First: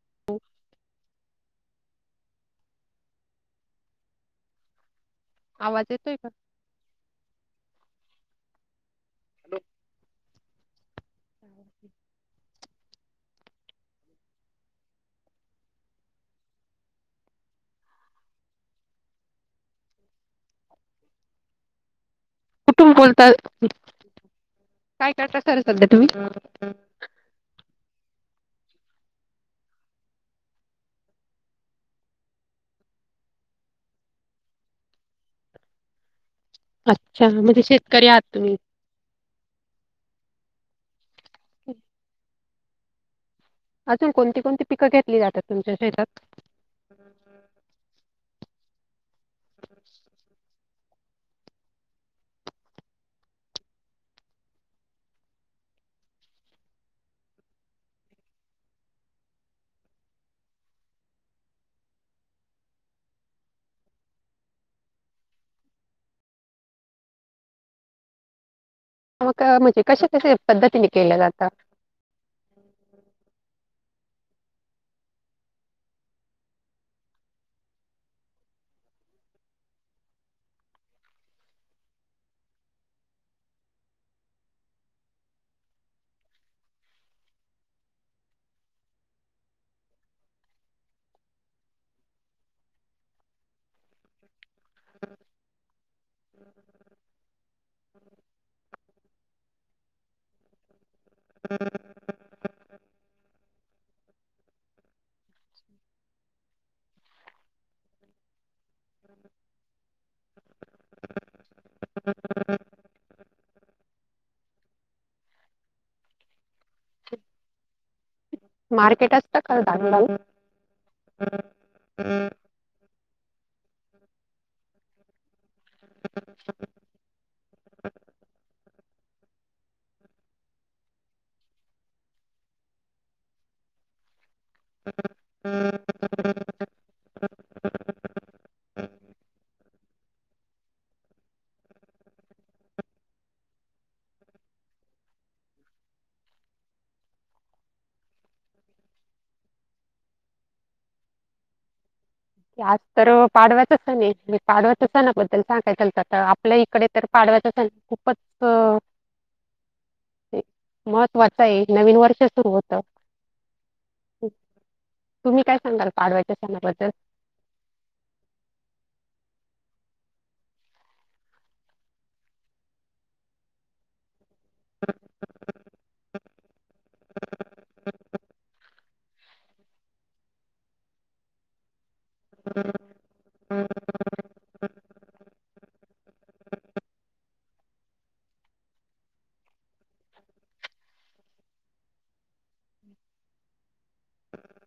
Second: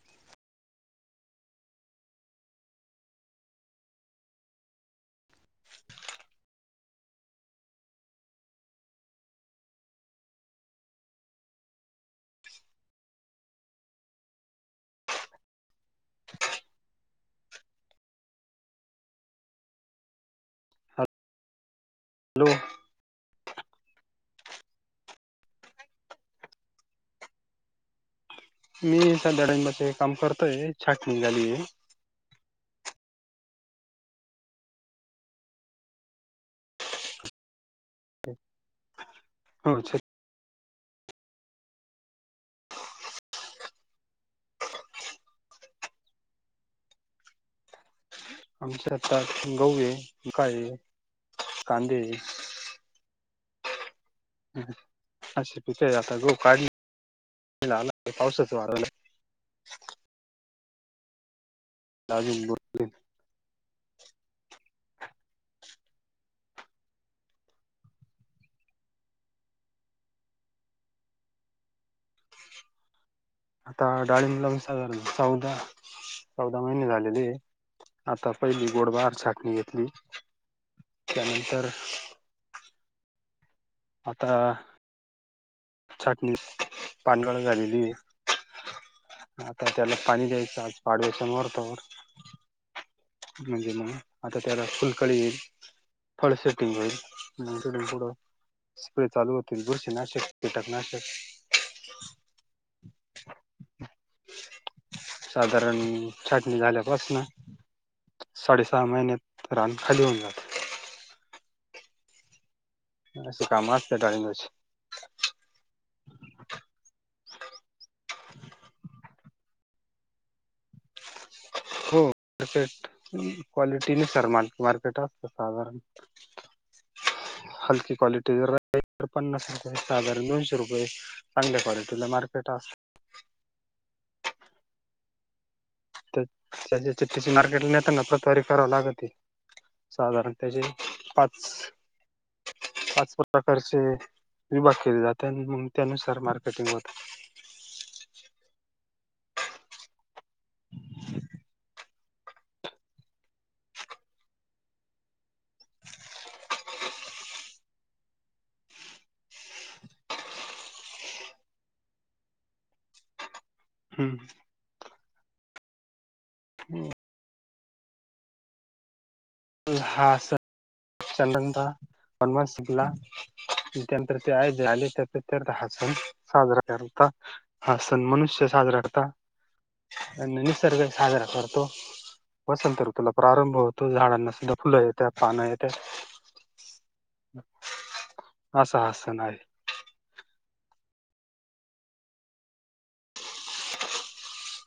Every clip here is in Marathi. [inaudible] आवाज येतोय? [inaudible] [inaudible] [inaudible] हॅलो. कुठून बोलता? [inaudible] काय करता सर सध्या तुम्ही? मी सध्या रांगेमध्ये काम करतोय छाटणी निघाली आहे. अच्छा, म्हणजे शेतकरी आहात तुम्ही? [inaudible] हो शेत [inaudible] अजून कोणती-कोणती पिकं घेतली जातात तुमच्या शेतात? आमच्या आता गहू ये, [unintelligible] कांदे, - असी [inaudible] आता गहु काढला आला पावसाच वाराला. दाबुन भरलेत. हो का म्हणजे कशाच्या पद्धतीने केल जात? आता डाळींब लावून साधारण चौदा. चौदा महिने झालेले. आता पहिली गोडबार छाटणी घेतली. त्यानंतर आता छाटणी पानघळ झालेली आहे. आता त्याला पाणी द्यायचं आज पाडव्याच्या मुहुर्तावर. [inaudible] म्हणजे मग आता त्याला फुलकळी येईल. फळ सेटिंग होईल तिथुन पुढ स्प्रे चालू होतील बुरशी नाशक, - कीटकनाशक. [inaudible] [inaudible] साधारण छाटणी झाल्यापासन. साडेसहा महिन्यात रान खाली होऊन जात. अशी काम असतात डाळिंबाची. मार्केट असत का डाळीब्याला? हो. [unintelligible] क्वालिटी नुसार मार्केट असत साधारण. [inaudible] हलकी क्वालि टी जर पन्नास रुपये साधारण दोनशे रुपये चांगल्या क्वालिटीला मार्केट अस [inaudible] त्या त्याची [unintelligible] मार्केट ला नेताना पतवारी करावं लागती. साधारण त्याचे पाच. पाच प्रकारचे विभाग केले जात त्यानुसार मार्केटिंग होत. [inaudible] आज तर पाडवायचा सण आहे, पाडवायच्या सणाबद्दल [unintelligible] तर आपल्या इकडे तर पाडव्याचा सण खूपच महत्त्वाचं आहे नवीन वर्ष सुरू होत. [inaudible] होत तुम्ही काय सांगाल पाडव्याच्या सणाबदल. हा सण [unintelligible] साधारणत [unintelligible] ला त्यानंतर ते हाय जे आले ते हा सण साजरा करता. हा सण मनुष्य साजरा करता, - आणि निसर्ग साजरा करतो वसंत ऋतू. तुला प्रारंभ होत झाडांना सुद्धा फुलं येतं, पानं येतं. [inaudible] असं हा सण आहे.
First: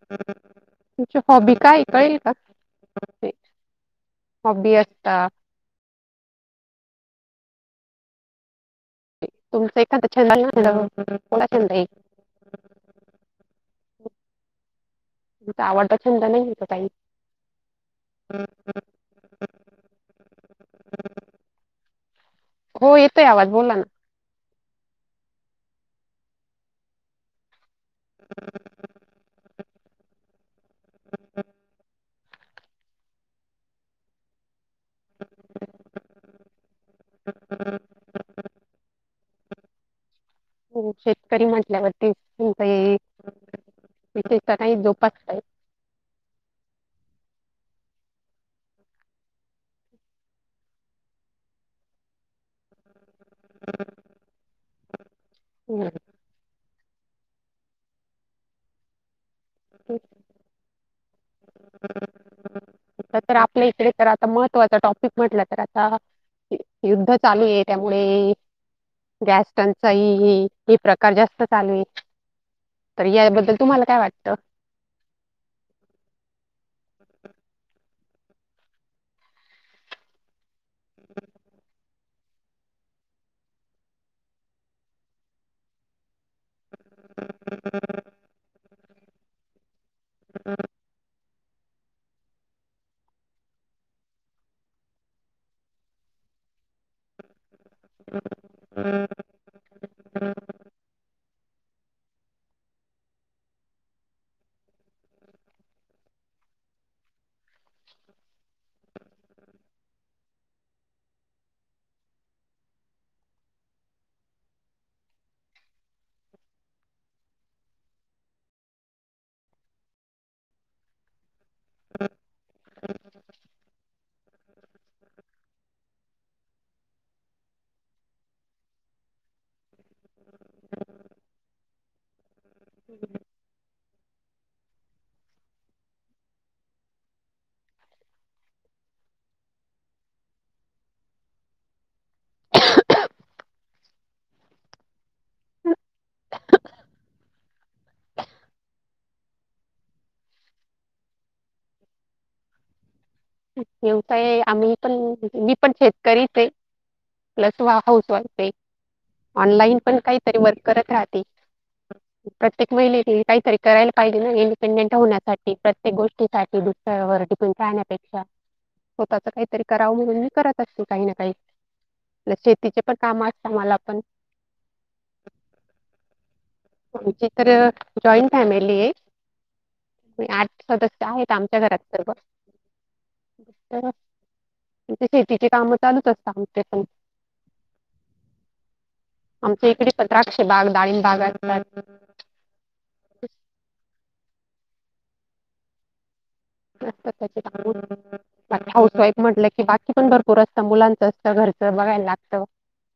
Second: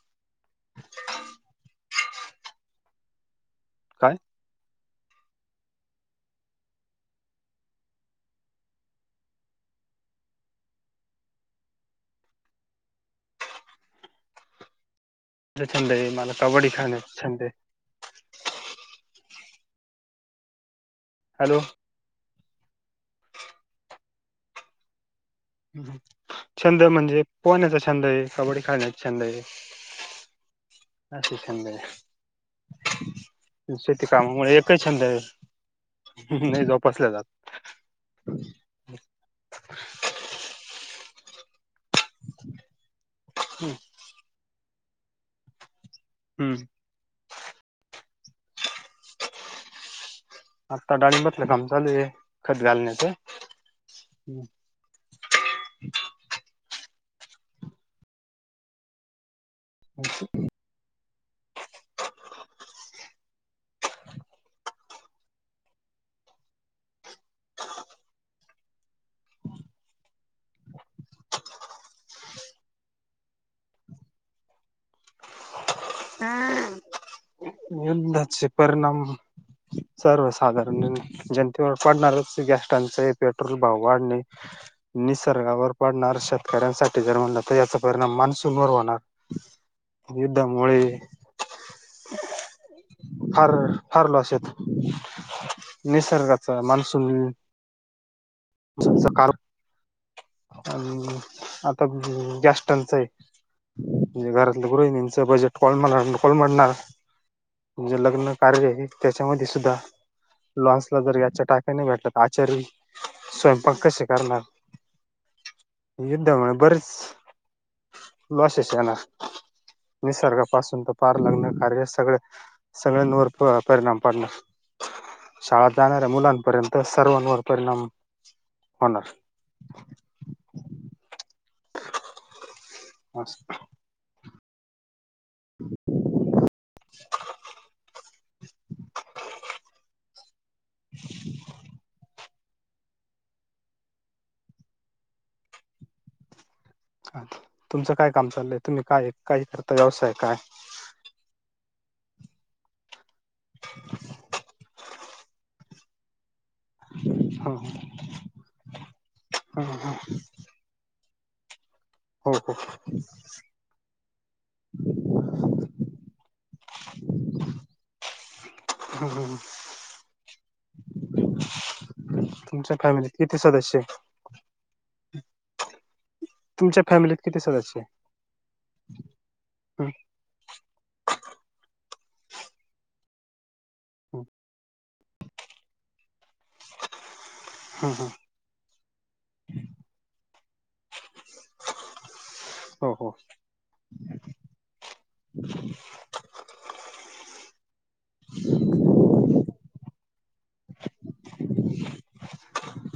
[inaudible] तुमची हॉबी काय कळेल का? काय [inaudible] हॉबी असता. तुमचं एखाद छंद [unintelligible] आवडता आहे छंद मला नाहीये का कबड्डी काही? खेळण्याचा छंद आहे [inaudible] हॅलो. हो येतोय आवाज बोला ना. छंद म्हणजे पोहण्याचा छंद आहे, कबड्डी खेळण्याचा छंद आहे. असे छंद आहेत. [inaudible] शेती कामामुळे ते छंद आहे, लई जोपासल्या जात. [inaudible] तुम्ही शेतकरी म्हटल्यावरती तुमच विशेषतः नाही जोपच का? हम्म. आत्ता डाळिंबातलं काम चालू आहे खत घालण्याचं. [inaudible] बर. [inaudible] आपल्या इकडे तर आता महत्त्वाचा टॉपिक म्हटलं तर आता युद्ध चालू आहे त्यामुळे गॅसटनचाइ हे प्रकार जास्त चालू आहे. तर याबद्दल तुम्हाला काय वाटत? हा, उद्धाचे परिणाम सर्वसाधारण जनतेवर पडणारच गॅस टांचाई, पेट्रोल भाव वाढणे, निसर्गावर पडणार शेतकऱ्यांसाठी जर म्हणल तर याचा परिणाम मान्सुनवर होणार. युद्ध मुळे [inaudible] फार फार लॉस येत. निसर्गाचा, मान्सून [inaudible] सकाळ [inaudible] अन गॅस टंचाई म्हणजे घरातल्या गृहिणींचं बजट कोण म्हणणार, कोण म्हणणार म्हणजे लग्न कार्य आहे त्याच्यामध्ये सुद्धा लॉन्सला जर याच्या टाका नाही भेटलं तर आचारी स्वयंपाक कसे करणार. युद्धामुळे बरेचं लॉसेस होणार निसर्गापासून तर पार लग्न कार्य सगळ सगळ्यांवर परिणाम पडणार. शाळेत जाणाऱ्या मुलांपर्यंत सर्वांवर परिणाम होणार. [inaudible] [inaudible] [inaudible] [inaudible] तुमचं काय काम चाललंय तुम्ही काय काही करता व्यवसाय काय? व्यवसाय आम्ही पण मी पण शेतकरीच आहे. प्लस हाऊस वाईफ आहे ऑनलाइन पण काहीतरी वर्क करत राहते. हो [inaudible] हो प्रत्येक महिलेने काहीतरी करायला पाहिजे ना इंडिपेंडेंट होण्यासाठी, प्रत्येक गोष्टीसाठी द दूसर्या वर टिकून राहण्यापेक्षा,, स्वतःच काहीतरी करावं म्हणून मी करत असते काही ना काही. तुमच्या शेतीचे पण फॅमिलीत काम किती असतं मला सदस्य आहे पण -. तुमच्या फॅमिलीत आमची किती तरं, सदस्य आहे जॉईंट फॅमिली आहे, आठ सदस्य आहेत आमच्या घरात सर्व,,, तर म्हणजे शेतीचे कामं चालूच असतात आमचे पण हां हां. आमच्या इकडे पण द्राक्ष बाग डाळिंब बागच रायते हो हो [unintelligible] अच्छा हाऊस वाईफ म्हटलं की बाकी पण भरपूर असतं,,, मुलांचं असतं, घरचं बघायला लागतं.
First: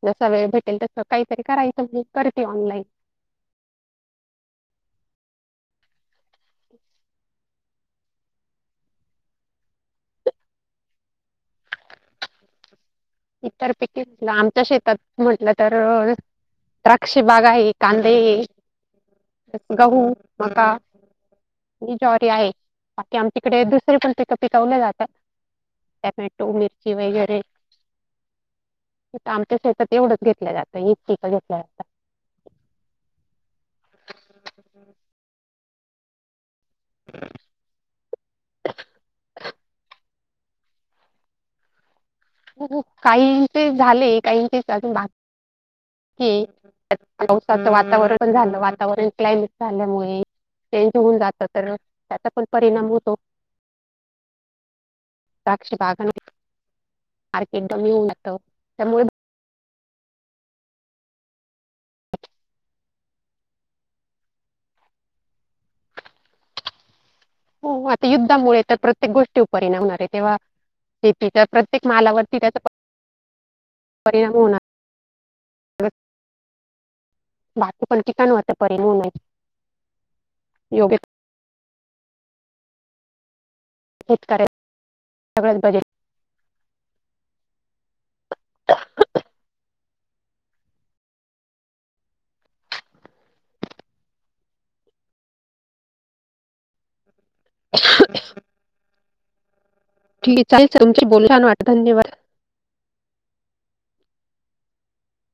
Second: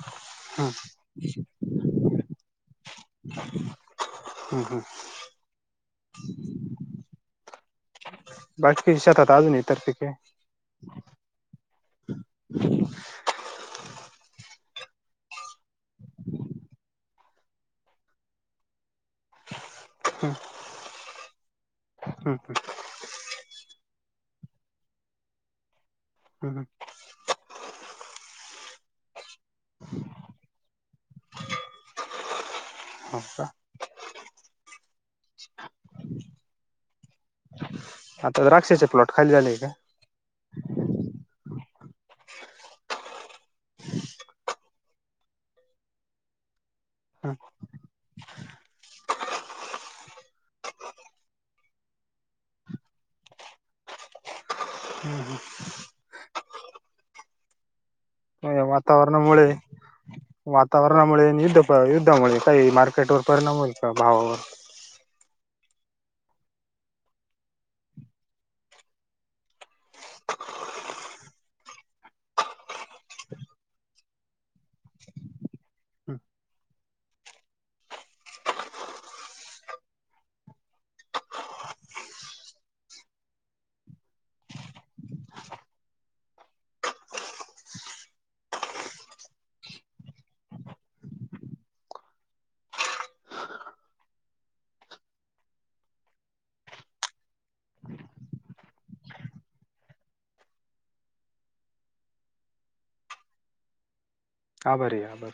जसा वेळ भेटेल तसं काहीतरी करायचं म्हणून करते ऑनलाईन हम्म हम्म. बाकीच्या शेतात अजून इतर पिके इतर पिके म्हटलं आमच्या शेतात म्हटलं तर,,,, द्राक् द्राक्ष बाग आहे, कांदे गहू, मका, ही ज्वारी आहे. बाकी आमच्याकडे दुसरे पण पिक पिकवले जातात,, टॅमॅटो मिरची वगैरे आमच्या शेतात एवढंच घेतल्या जातं,, हिच पिकं घेतल्या जातात. अच्छा. [inaudible] आता द्राक्षाचे प्लॉट खाली झाले आहे का? काही न चे झाले,, काही न चे अजून बाकी ये पावसाचं वातावरण पण झालं,, वातावरण क्लायमेट झाल्यामुळे चेंज होऊन जातं तर त्याचा पण परिणाम होतो‌. द्राक्ष बागांना,, मार्केट कमी होऊन जातं. हं त्यामुळे वातावरणामुळे वातावरणामुळे आणि युद्ध युद्धामुळे काही मार्केटवर परिणाम होईल का भावावर?? हो,, आता युद्धामुळे तर प्रत्येक गोष्टीवर परिणाम होणार आहे तेव्हा शेतीच्या प्रत्येक मालावरती त्याचा परिणाम होणार हम्म. बाकी पण ठिकाण होते परिणामं,,, योगे शेतकरयाचा सगळंच बजेट [unintelligible] [inaudible] ठीक चालेल तुमच्याशी बोलून छान वाटलं धन्यवाद. आभारी आय.